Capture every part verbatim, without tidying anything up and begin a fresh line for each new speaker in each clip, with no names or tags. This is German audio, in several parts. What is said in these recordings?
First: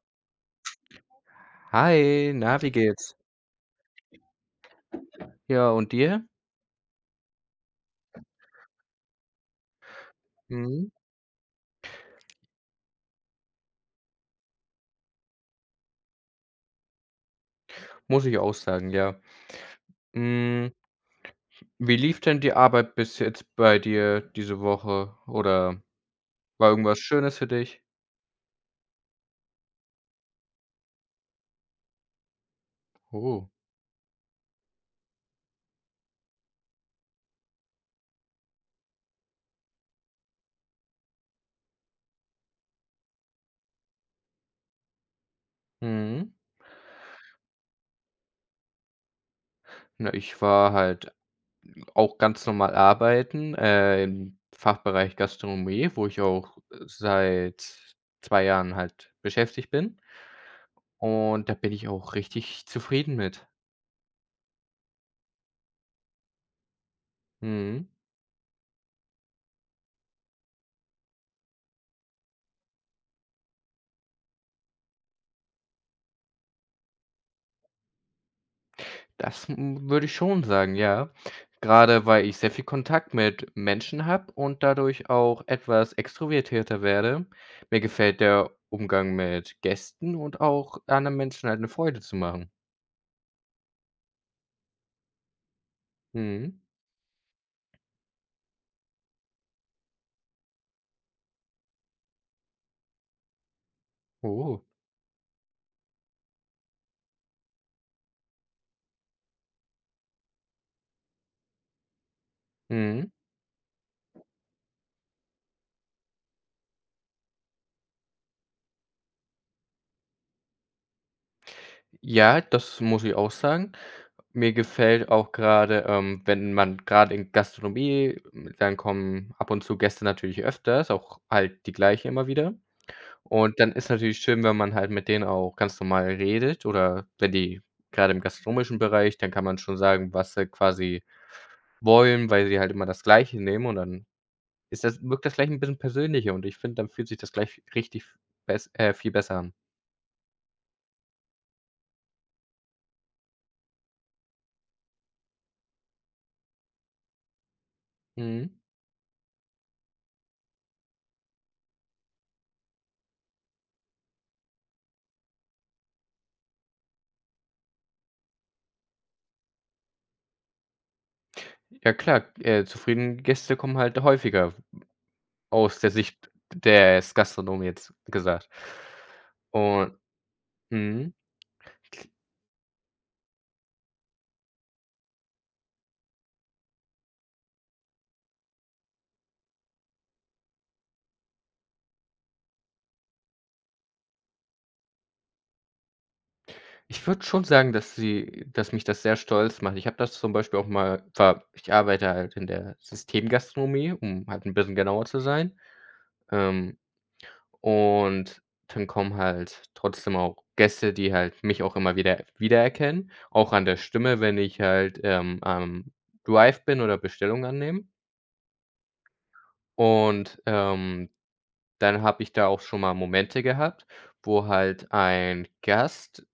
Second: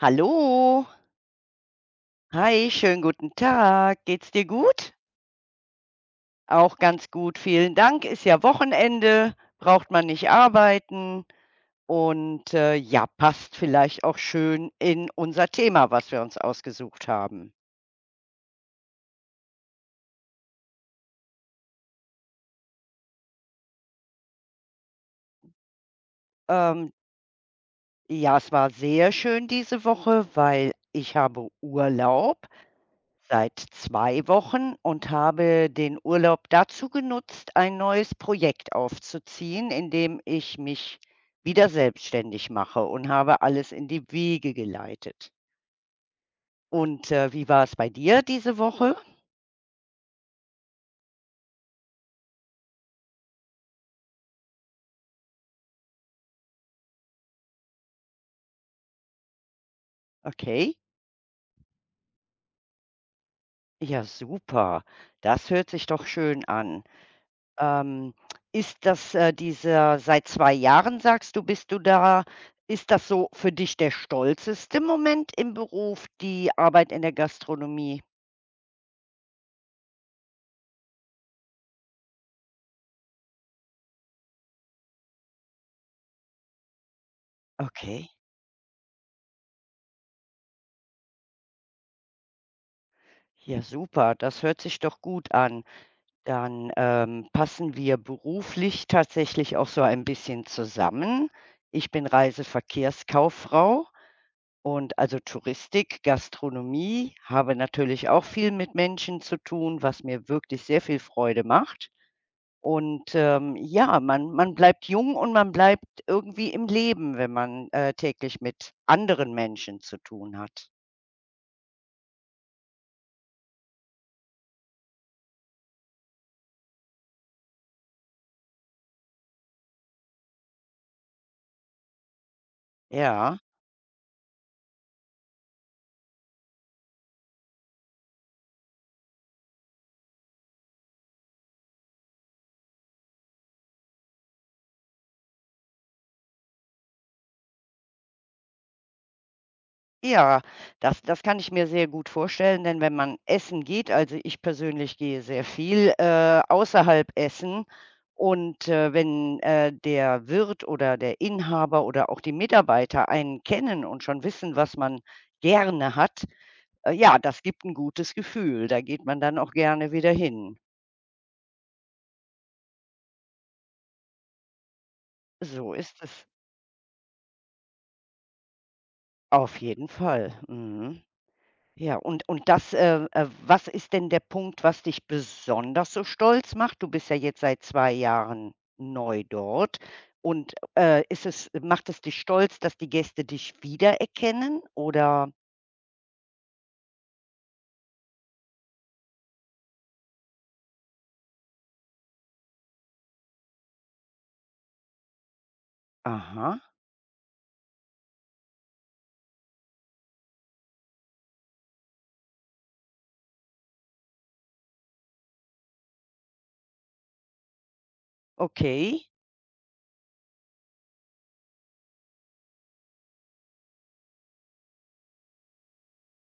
Hallo.
Hi, na,
Hi,
wie
schönen
geht's?
guten Tag. Geht's dir gut?
Ja, und dir?
Auch ganz gut, vielen Dank. Ist ja Wochenende, braucht man nicht
Mhm.
arbeiten, und, äh, ja, passt vielleicht auch schön in unser Thema, was wir uns ausgesucht haben.
Muss ich auch sagen, ja. Hm, wie lief denn die Arbeit bis jetzt bei dir diese Woche, oder war
Ähm,
irgendwas Schönes für dich?
ja, es war sehr schön diese Woche, weil ich habe Urlaub
Oh.
seit zwei Wochen und habe den Urlaub dazu genutzt, ein neues Projekt aufzuziehen, in dem ich mich wieder selbstständig mache und habe alles in die Wege geleitet.
Mhm.
Und, äh, wie war es bei dir diese Woche?
Na, ich war halt auch ganz normal arbeiten, äh, im Fachbereich Gastronomie, wo ich auch äh, seit zwei Jahren halt beschäftigt bin.
Okay.
Und da bin ich auch richtig zufrieden mit.
Ja, super. Das hört sich doch schön an.
Mhm.
Ähm, Ist das, äh, dieser seit zwei Jahren sagst du, bist du da, ist das so für dich der stolzeste Moment im Beruf, die Arbeit in der Gastronomie?
Das, hm, würde ich schon sagen, ja. Gerade weil ich sehr viel Kontakt mit Menschen habe und dadurch auch etwas extrovertierter werde. Mir
Okay.
gefällt der Umgang mit Gästen und auch anderen Menschen halt eine Freude zu machen.
Ja, super. Das hört sich doch gut an.
Mhm.
Dann, ähm, passen wir beruflich tatsächlich auch so ein bisschen zusammen. Ich bin Reiseverkehrskauffrau
Oh.
und also Touristik, Gastronomie, habe natürlich auch viel mit Menschen zu tun, was mir wirklich sehr viel Freude macht.
Mhm.
Und, ähm, ja, man man bleibt jung und man bleibt irgendwie im Leben, wenn man, äh, täglich mit anderen Menschen zu tun hat.
Ja, das muss ich auch sagen. Mir gefällt auch gerade, ähm, wenn man gerade in Gastronomie m, dann kommen ab und zu Gäste natürlich öfters, auch halt die gleichen immer wieder.
Ja.
Und dann ist natürlich schön, wenn man halt mit denen auch ganz normal redet. Oder wenn die gerade im gastronomischen Bereich, dann kann man schon sagen, was sie quasi wollen, weil sie halt immer das Gleiche nehmen, und dann ist das wirkt das gleich ein bisschen persönlicher, und ich finde, dann fühlt sich das gleich richtig bess äh, viel besser an.
Ja, das das kann ich mir sehr gut vorstellen, denn wenn man essen geht, also, ich persönlich gehe sehr viel, äh, außerhalb essen,
Mhm.
und, äh, wenn, äh, der Wirt oder der Inhaber oder auch die Mitarbeiter einen kennen und schon wissen, was man gerne hat, äh, ja, das gibt ein gutes Gefühl. Da geht man dann auch gerne wieder hin.
Ja klar, äh, zufriedene Gäste kommen halt häufiger,
So
aus der
ist es.
Sicht des Gastronomen jetzt gesagt.
Auf jeden
Und
Fall. Mhm.
mhm.
Ja, und und das, äh, äh was ist denn der Punkt, was dich besonders so stolz macht? Du bist ja jetzt seit zwei Jahren neu dort, und, äh, ist es macht es dich stolz, dass die Gäste dich wiedererkennen oder
Ich würde schon sagen, dass sie dass mich das sehr stolz macht. Ich habe das zum Beispiel auch mal ver ich arbeite halt in der Systemgastronomie, um halt ein bisschen genauer zu sein.
aha,
Ähm, und dann kommen halt trotzdem auch Gäste, die halt mich auch immer wieder wiedererkennen, auch an der Stimme, wenn ich halt, ähm, am Drive bin oder Bestellungen annehme.
okay.
Und, ähm, dann habe ich da auch schon mal Momente gehabt, wo halt ein Gast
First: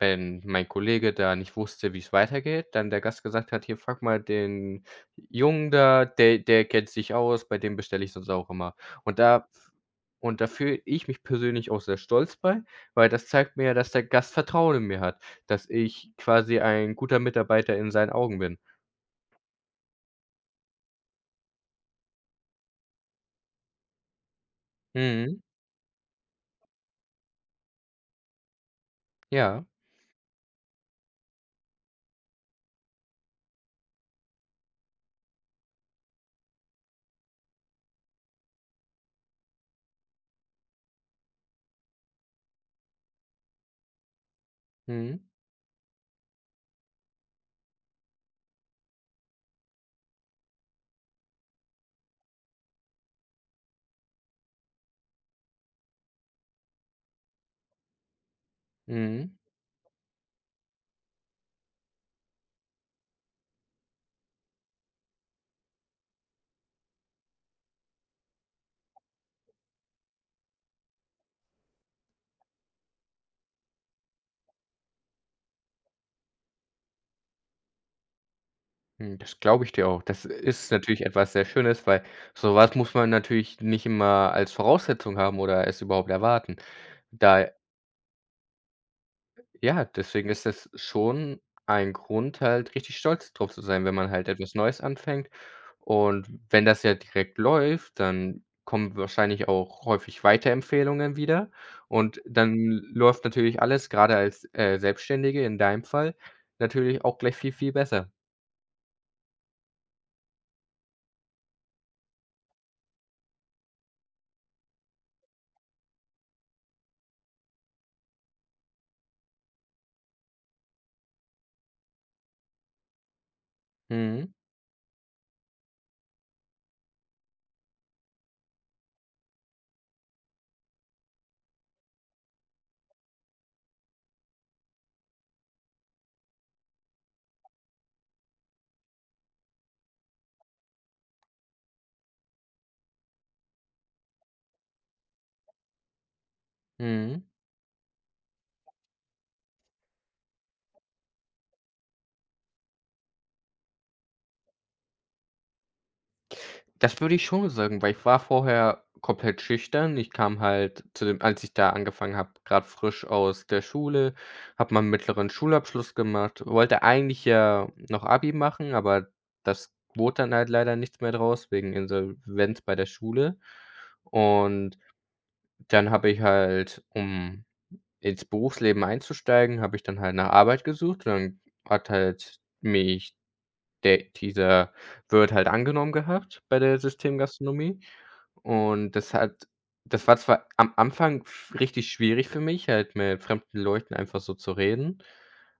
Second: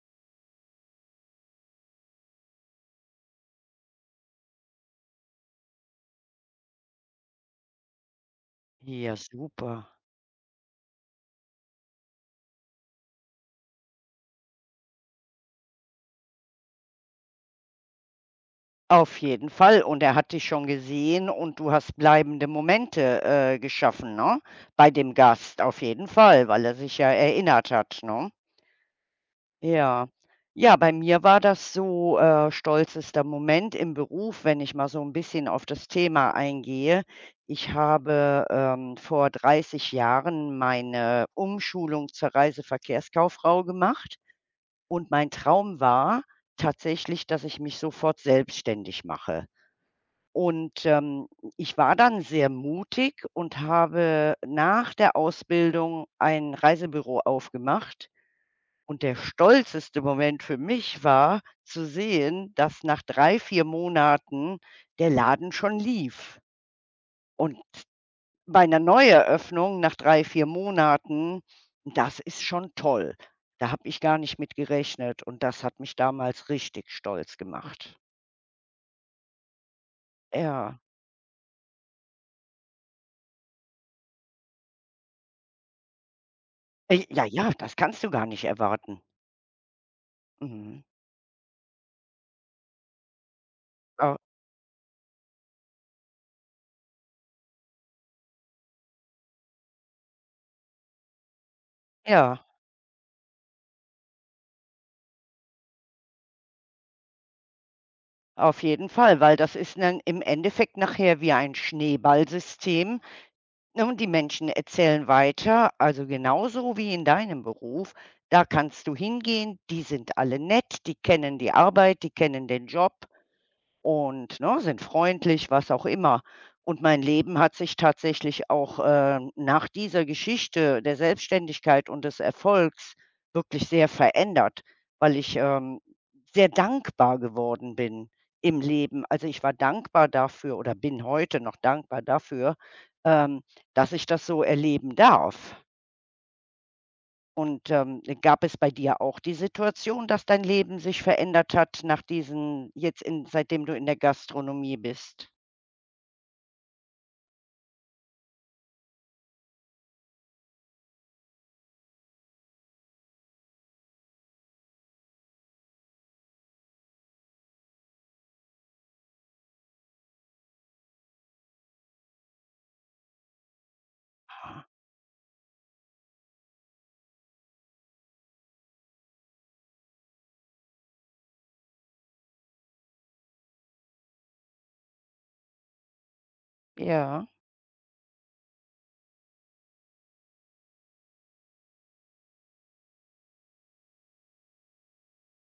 wenn mein Kollege da nicht wusste, wie es weitergeht, dann der Gast gesagt hat: „Hier, frag mal den Jungen da, der der kennt sich aus, bei dem bestelle ich sonst auch immer.“
Ja,
Und da
super.
und da fühle ich mich persönlich auch sehr stolz bei, weil das zeigt mir ja, dass der Gast Vertrauen in mir hat, dass ich quasi ein guter Mitarbeiter in seinen Augen bin.
Auf jeden Fall, und er hat dich schon gesehen und du hast bleibende Momente, äh, geschaffen, ne? Bei dem
Mhm,
Gast auf jeden Fall, weil er sich ja erinnert hat, ne?
ja,
Ja. Ja, bei mir war das so, äh, stolzester Moment im Beruf, wenn ich mal so ein bisschen auf das Thema eingehe. Ich habe, ähm, vor dreißig Jahren meine Umschulung zur Reiseverkehrskauffrau gemacht, und
mhm,
mein Traum war tatsächlich, dass ich mich sofort selbstständig mache. Und, ähm, ich war dann sehr mutig und habe nach der Ausbildung ein Reisebüro aufgemacht, und der
mhm,
stolzeste Moment für mich war, zu sehen, dass nach drei vier Monaten der Laden schon lief. Und bei einer Neueröffnung nach drei vier Monaten, das ist schon toll. Da habe ich gar nicht mit gerechnet und das hat mich damals richtig stolz gemacht.
mhm, das glaube ich dir auch. Das ist
Ja.
natürlich etwas sehr Schönes, weil sowas muss man natürlich nicht immer als Voraussetzung haben oder es überhaupt erwarten.
Äh, ja,
Da
ja, das kannst du gar nicht erwarten.
Ja, deswegen ist das
Mhm.
schon ein Grund, halt richtig stolz drauf zu sein, wenn man
Au
halt etwas Neues anfängt. Und wenn das ja direkt läuft, dann kommen wahrscheinlich auch häufig Weiterempfehlungen wieder. Und
ja,
dann läuft natürlich alles, gerade als, äh, Selbstständige in deinem Fall, natürlich auch gleich viel, viel besser.
auf jeden Fall, weil das ist dann im Endeffekt nachher wie ein Schneeballsystem. Ne, und die Menschen erzählen weiter, also genauso wie in deinem Beruf, da kannst du hingehen, die sind alle nett, die kennen die Arbeit, die kennen den Job,
Mhm,
und, ne, sind freundlich, was auch immer. Und mein Leben hat sich tatsächlich auch, äh, nach dieser Geschichte der Selbstständigkeit und des Erfolgs wirklich sehr verändert, weil ich, ähm, sehr dankbar geworden bin im Leben. Also, ich war dankbar dafür oder bin heute noch dankbar dafür, ähm, dass ich das so erleben darf.
mhm.
Und, ähm, gab es bei dir auch die Situation, dass dein Leben sich verändert hat nach diesen jetzt in seitdem du in der Gastronomie bist?
Das würde ich schon sagen, weil ich war vorher komplett schüchtern. Ich kam halt zu dem, als ich da angefangen habe, gerade frisch aus der Schule, habe meinen mittleren Schulabschluss gemacht, wollte eigentlich ja noch Abi machen, aber das wurde dann halt leider nichts mehr draus wegen Insolvenz bei der Schule. Und dann habe ich halt, um ins Berufsleben einzusteigen, habe ich dann halt nach Arbeit gesucht, und dann hat halt mich der dieser wird halt angenommen gehabt bei der
Ja.
Systemgastronomie, und das hat das war zwar am Anfang f richtig schwierig für mich, halt mit fremden Leuten einfach so zu reden,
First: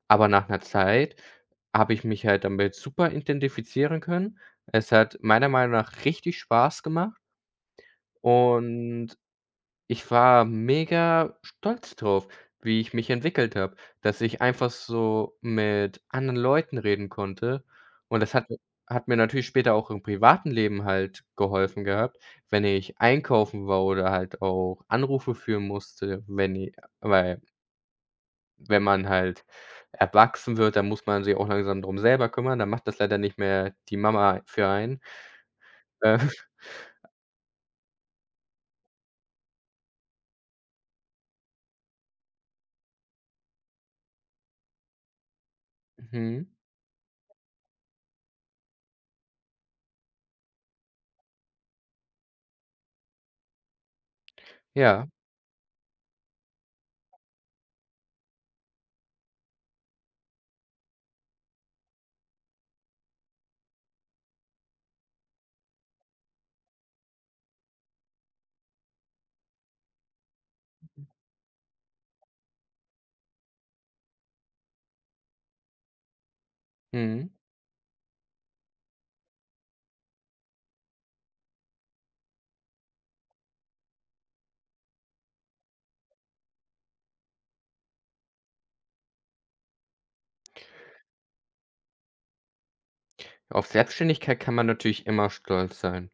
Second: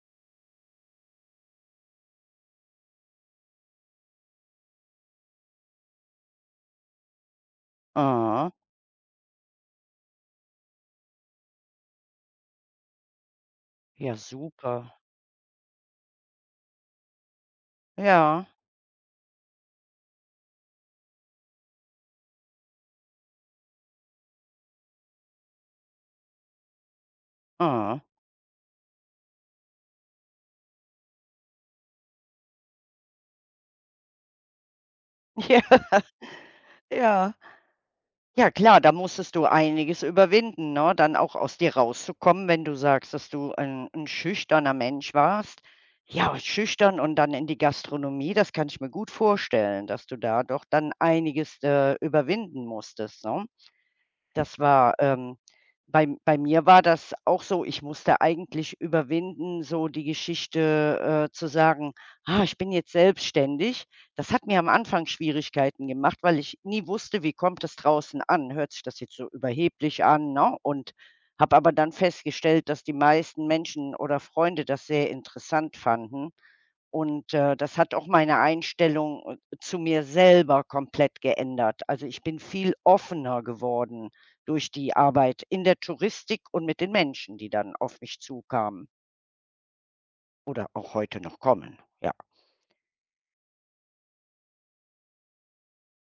aber nach einer Zeit habe ich mich halt damit super identifizieren können. Es hat meiner Meinung nach richtig Spaß gemacht,
Ah,
und ich war mega stolz drauf, wie ich mich entwickelt habe,
ja
dass ich einfach
super.
so mit anderen Leuten reden konnte. Und das
Ja,
hat hat mir natürlich später auch im privaten Leben halt geholfen gehabt, wenn ich einkaufen war oder halt auch Anrufe führen musste, wenn i weil
ah.
wenn man halt erwachsen wird, dann muss man sich auch langsam drum selber kümmern. Dann macht das leider nicht mehr die Mama für einen.
Ja,
Äh,
ja. Ja klar, da musstest du einiges überwinden, ne, dann auch aus dir rauszukommen, wenn du sagst, dass du ein 'n schüchterner Mensch warst. Ja,
mhm,
schüchtern und dann in die Gastronomie, das kann ich mir gut vorstellen, dass du da doch dann einiges, äh, überwinden musstest, ne? Das war
ja,
ähm, bei bei mir war das auch so, ich musste eigentlich überwinden, so die Geschichte, äh, zu sagen: „Ah, ich bin jetzt selbstständig.“ Das hat mir am Anfang Schwierigkeiten gemacht, weil ich nie wusste, wie kommt das draußen an? Hört sich das jetzt so überheblich an, ne? Und habe aber dann festgestellt, dass die meisten Menschen oder Freunde das sehr interessant fanden.
mhm.
Und, äh, das hat auch meine Einstellung, äh, zu mir selber komplett geändert. Also, ich bin viel offener geworden durch die Arbeit in der Touristik und mit den Menschen, die dann auf mich zukamen oder auch heute noch kommen, ja.
Auf Selbstständigkeit kann man natürlich immer stolz sein.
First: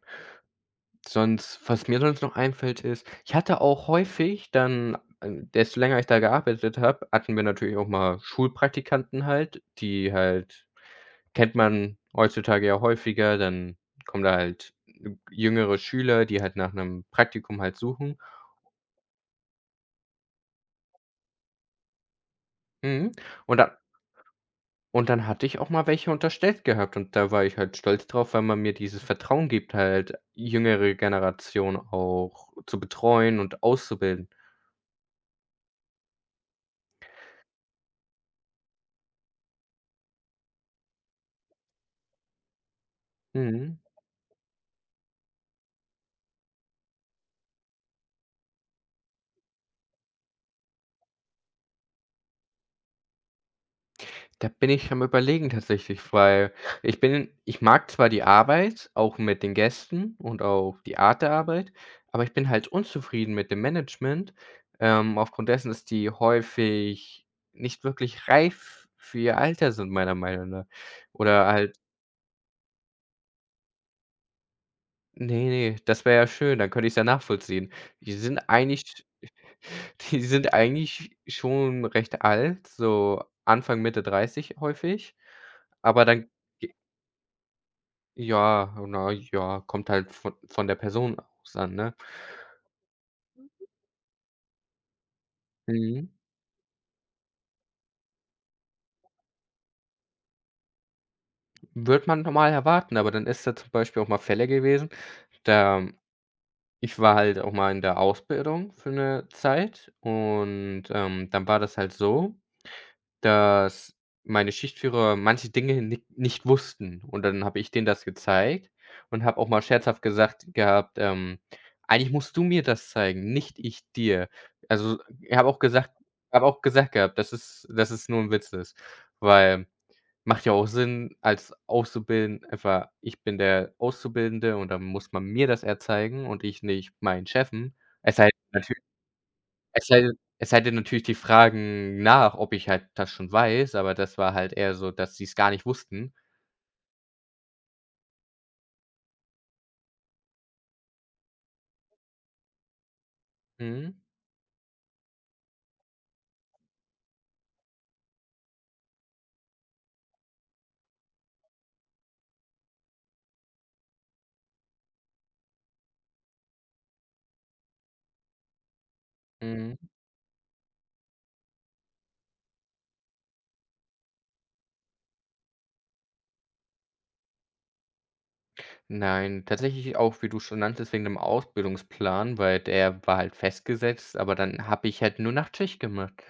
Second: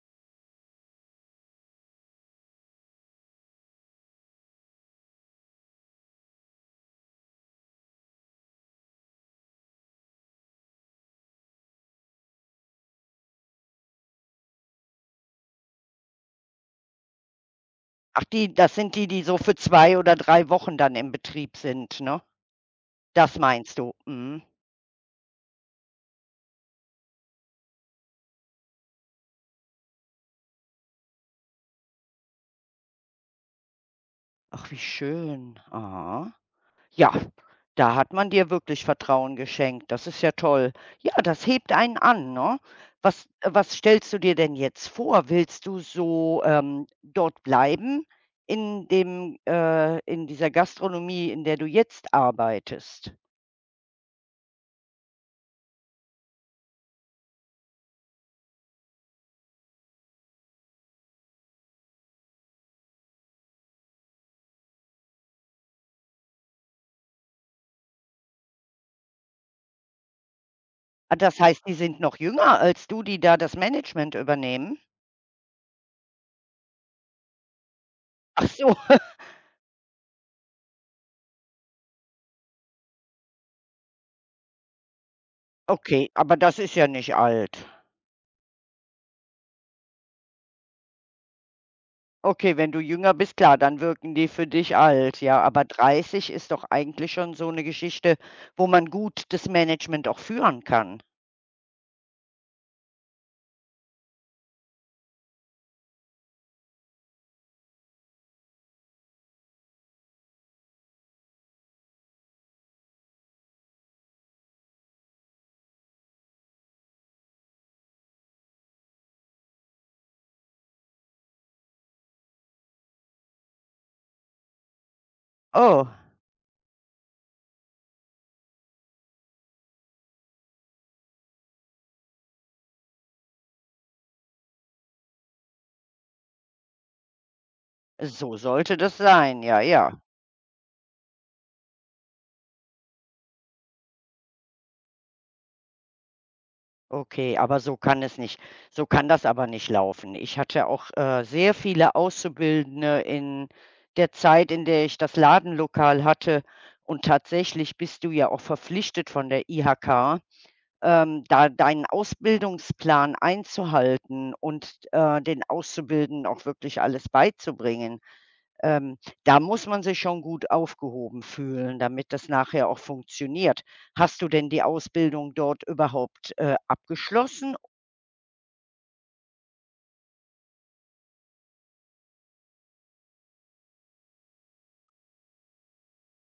Sonst, was mir sonst noch einfällt, ist, ich hatte auch häufig dann, äh, desto länger ich da gearbeitet habe, hatten wir natürlich auch mal Schulpraktikanten halt, die halt kennt man heutzutage ja häufiger, dann kommen da halt jüngere Schüler, die halt nach einem Praktikum halt suchen.
Ach, die das sind die, die so für zwei oder drei Wochen dann im Betrieb sind, ne?
Mhm.
Das
Und dann
meinst du? Mhm.
und dann hatte ich auch mal welche unterstellt gehabt, und da war ich halt stolz drauf, weil man mir dieses Vertrauen gibt, halt jüngere Generation auch zu betreuen und auszubilden.
Ach, wie schön. Aha. Ja, da hat man dir wirklich Vertrauen geschenkt. Das ist ja toll. Ja, das hebt einen an, ne? Was was
Mhm.
stellst du dir denn jetzt vor? Willst du so, ähm, dort bleiben in dem äh, in dieser Gastronomie, in der du jetzt arbeitest?
Da bin ich am Überlegen tatsächlich, weil ich bin ich mag zwar die Arbeit, auch mit den Gästen und auch die Art der Arbeit, aber ich bin halt unzufrieden mit dem Management, ähm, aufgrund dessen, dass die häufig nicht wirklich reif für ihr Alter sind, meiner Meinung nach.
Ah, das
Oder
heißt, die
halt
sind noch jünger als du, die da das Management übernehmen?
nee, nee, das wäre ja schön, dann könnte ich es ja nachvollziehen. Die sind
Ach so,
eigentlich Die sind eigentlich schon recht alt, so Anfang, Mitte dreißig häufig, aber
okay,
dann
aber das ist ja nicht alt.
Ja, na ja, kommt halt von von der Person aus an, ne?
Okay, wenn du jünger bist, klar, dann wirken die für dich alt, ja. Aber
Mhm.
dreißig ist doch eigentlich schon so eine Geschichte, wo man gut das Management auch führen kann.
Würde man normal erwarten, aber dann ist da zum Beispiel auch mal Fälle gewesen, da ich war halt auch mal in der Ausbildung für eine Zeit und, ähm, dann war das halt so, dass meine Schichtführer manche Dinge ni nicht wussten, und dann habe ich denen das gezeigt und habe auch mal scherzhaft gesagt gehabt, ähm: „Eigentlich musst du mir das zeigen, nicht ich dir.“ Also, ich habe auch gesagt
Oh,
habe auch gesagt gehabt, dass es dass es nur 'n Witz ist, weil macht ja auch Sinn. Als Auszubildend, einfach, ich bin der Auszubildende, und dann muss man mir das erzeigen und ich nicht meinen Chefen. Es sei
so
denn, natü
sollte das sein. Ja,
es
ja.
sei denn es sei denn natürlich, die fragen nach, ob ich halt das schon weiß, aber das war halt eher so, dass sie's gar nicht wussten.
Okay, aber so kann es nicht so kann das aber nicht laufen. Ich hatte auch, äh, sehr viele Auszubildende in
Mhm,
der Zeit, in der ich das Ladenlokal hatte. Und tatsächlich bist du ja auch verpflichtet von der I H K, ähm, da deinen Ausbildungsplan einzuhalten und, äh, den Auszubildenden auch wirklich alles beizubringen, ähm, da muss
mhm.
man sich schon gut aufgehoben fühlen, damit das nachher auch funktioniert. Hast du denn die Ausbildung dort überhaupt, äh, abgeschlossen?
Nein, tatsächlich auch, wie du schon nanntest, wegen dem Ausbildungsplan, weil der war halt festgesetzt, aber dann habe ich halt nur Nachtschicht gemacht.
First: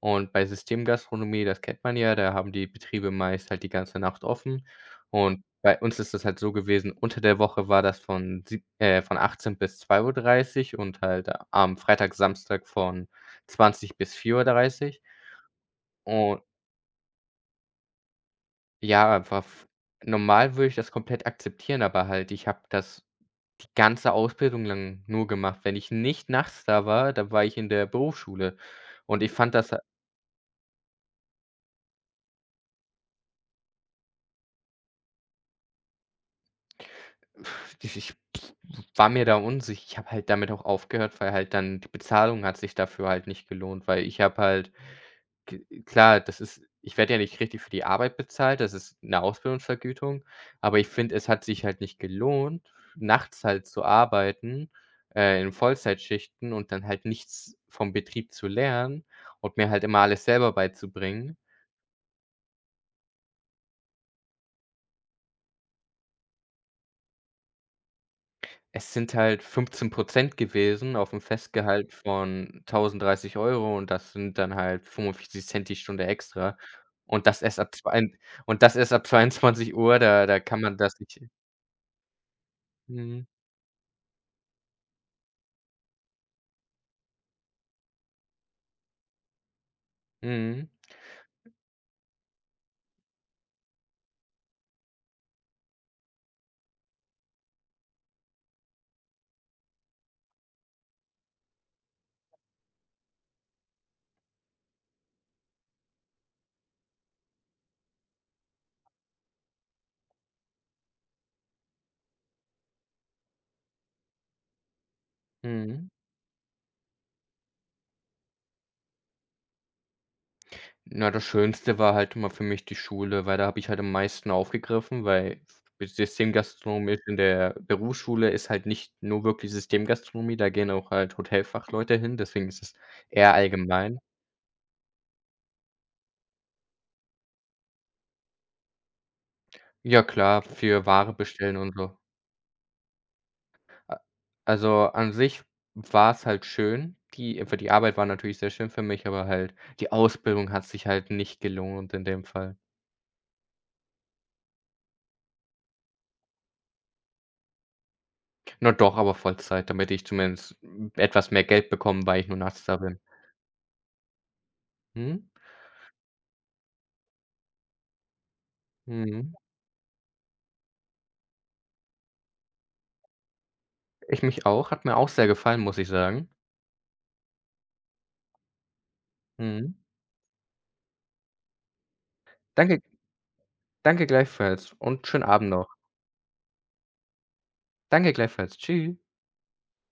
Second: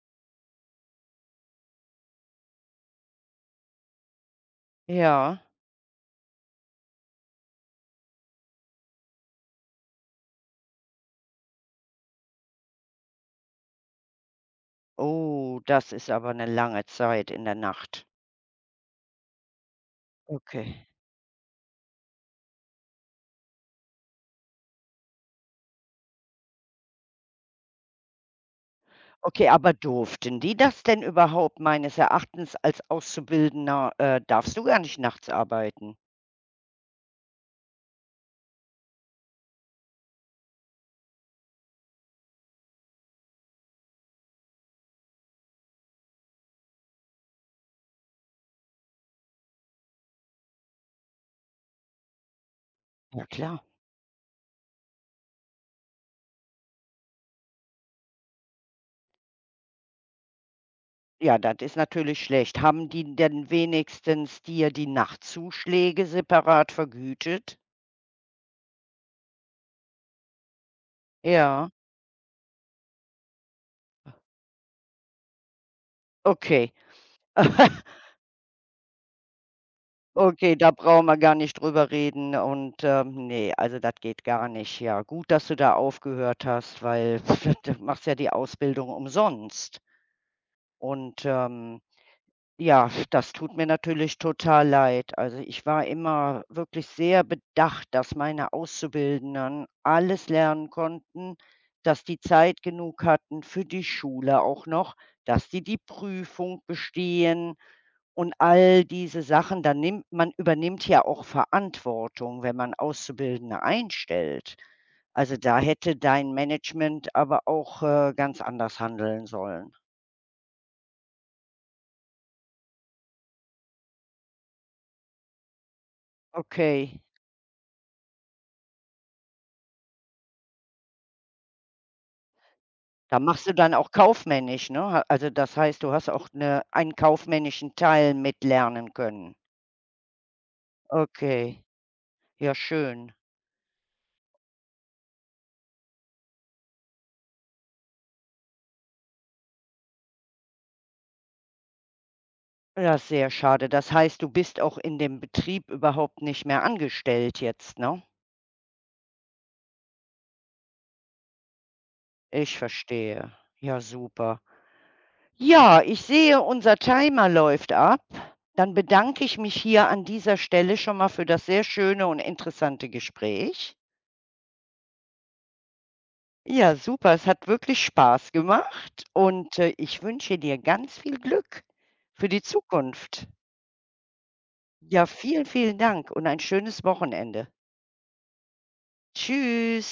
Und bei Systemgastronomie, das kennt man ja, da haben die Betriebe meist halt die ganze Nacht offen.
Ja.
Und bei uns ist das halt so gewesen, unter der Woche war das von, sieb äh, von achtzehn bis zwei Uhr dreißig und halt am Freitag, Samstag von zwanzig bis vier Uhr dreißig.
Oh, das ist aber
Und
eine lange Zeit in der Nacht.
ja, einfach f normal würde ich
Okay.
das komplett akzeptieren, aber halt, ich habe das die ganze Ausbildung lang nur gemacht. Wenn ich nicht nachts da war, da war ich in der Berufsschule. Und ich
Okay,
fand das
aber
ha
durften die das denn überhaupt, meines Erachtens als Auszubildender, äh darfst du gar nicht nachts arbeiten?
ich ich war mir da unsich ich habe halt damit auch aufgehört, weil halt dann die Bezahlung hat sich dafür halt nicht gelohnt, weil ich habe halt K klar, das ist, ich werde ja nicht richtig für die Arbeit bezahlt, das ist eine Ausbildungsvergütung, aber ich finde, es hat sich halt nicht gelohnt,
Ja,
nachts
klar.
halt zu arbeiten, äh, in Vollzeitschichten und dann halt nichts vom Betrieb zu lernen und mir halt immer alles selber beizubringen.
Ja, das ist natürlich schlecht. Haben die denn wenigstens dir die Nachtzuschläge separat vergütet?
Es sind halt fünfzehn gewesen auf auf'm
Ja,
Festgehalt von tausenddreißig Euro, und das sind dann halt fünfundvierzig Cent die Stunde extra,
okay.
und das erst ab zwei und das erst ab zweiundzwanzig Uhr. da da
Okay,
kann
da
man das
brauchen wir
nicht
gar nicht drüber reden und,
mhm.
ähm, ne, also das geht gar nicht. Ja, gut, dass du da aufgehört hast, weil du machst ja die Ausbildung umsonst
Mhm,
und, ähm ja, das tut mir natürlich total leid. Also, ich war immer wirklich sehr bedacht, dass meine Auszubildenden alles lernen konnten, dass die Zeit genug hatten für die Schule auch noch, dass die die Prüfung bestehen und all diese Sachen. Dann nimmt man übernimmt ja auch Verantwortung, wenn man Auszubildende einstellt. Also, da
mhm.
hätte dein Management aber auch, äh, ganz anders handeln sollen.
Na, das Schönste war halt immer für mich die Schule, weil da habe ich halt am meisten aufgegriffen, weil Systemgastronomie
Okay.
in der Berufsschule ist halt nicht nur wirklich Systemgastronomie, da gehen auch halt Hotelfachleute hin, deswegen ist es
Da
eher
machst du dann auch
allgemein.
kaufmännisch, ne? Ha, also, das heißt, du hast auch 'ne einen kaufmännischen Teil mitlernen können.
Ja klar, für Ware bestellen
Okay,
und so.
ja schön.
A Also, an sich war es halt schön. Die einfach die Arbeit war natürlich sehr schön für mich, aber halt die Ausbildung hat sich halt nicht gelohnt in dem Fall.
Ja, sehr schade. Das heißt, du bist auch in dem Betrieb überhaupt nicht mehr angestellt jetzt, ne?
Na doch, aber Vollzeit, damit ich zumindest etwas mehr Geld bekomme, weil ich nur
Ich
nachts da bin.
verstehe. Ja, super.
Mhm,
Ja, ich sehe, unser Timer läuft ab. Dann bedanke
mhm.
ich mich hier an dieser Stelle schon mal für das sehr schöne und interessante Gespräch.
Ich mich auch, hat mir auch sehr gefallen, muss ich sagen.
Ja, super. Es hat wirklich Spaß gemacht und, äh,
Mhm.
ich wünsche dir ganz viel Glück für die
Danke,
Zukunft.
danke gleichfalls
Ja,
und schönen
vielen,
Abend noch.
vielen Dank und ein schönes Wochenende.
Danke gleichfalls. Tschü
Tschüss.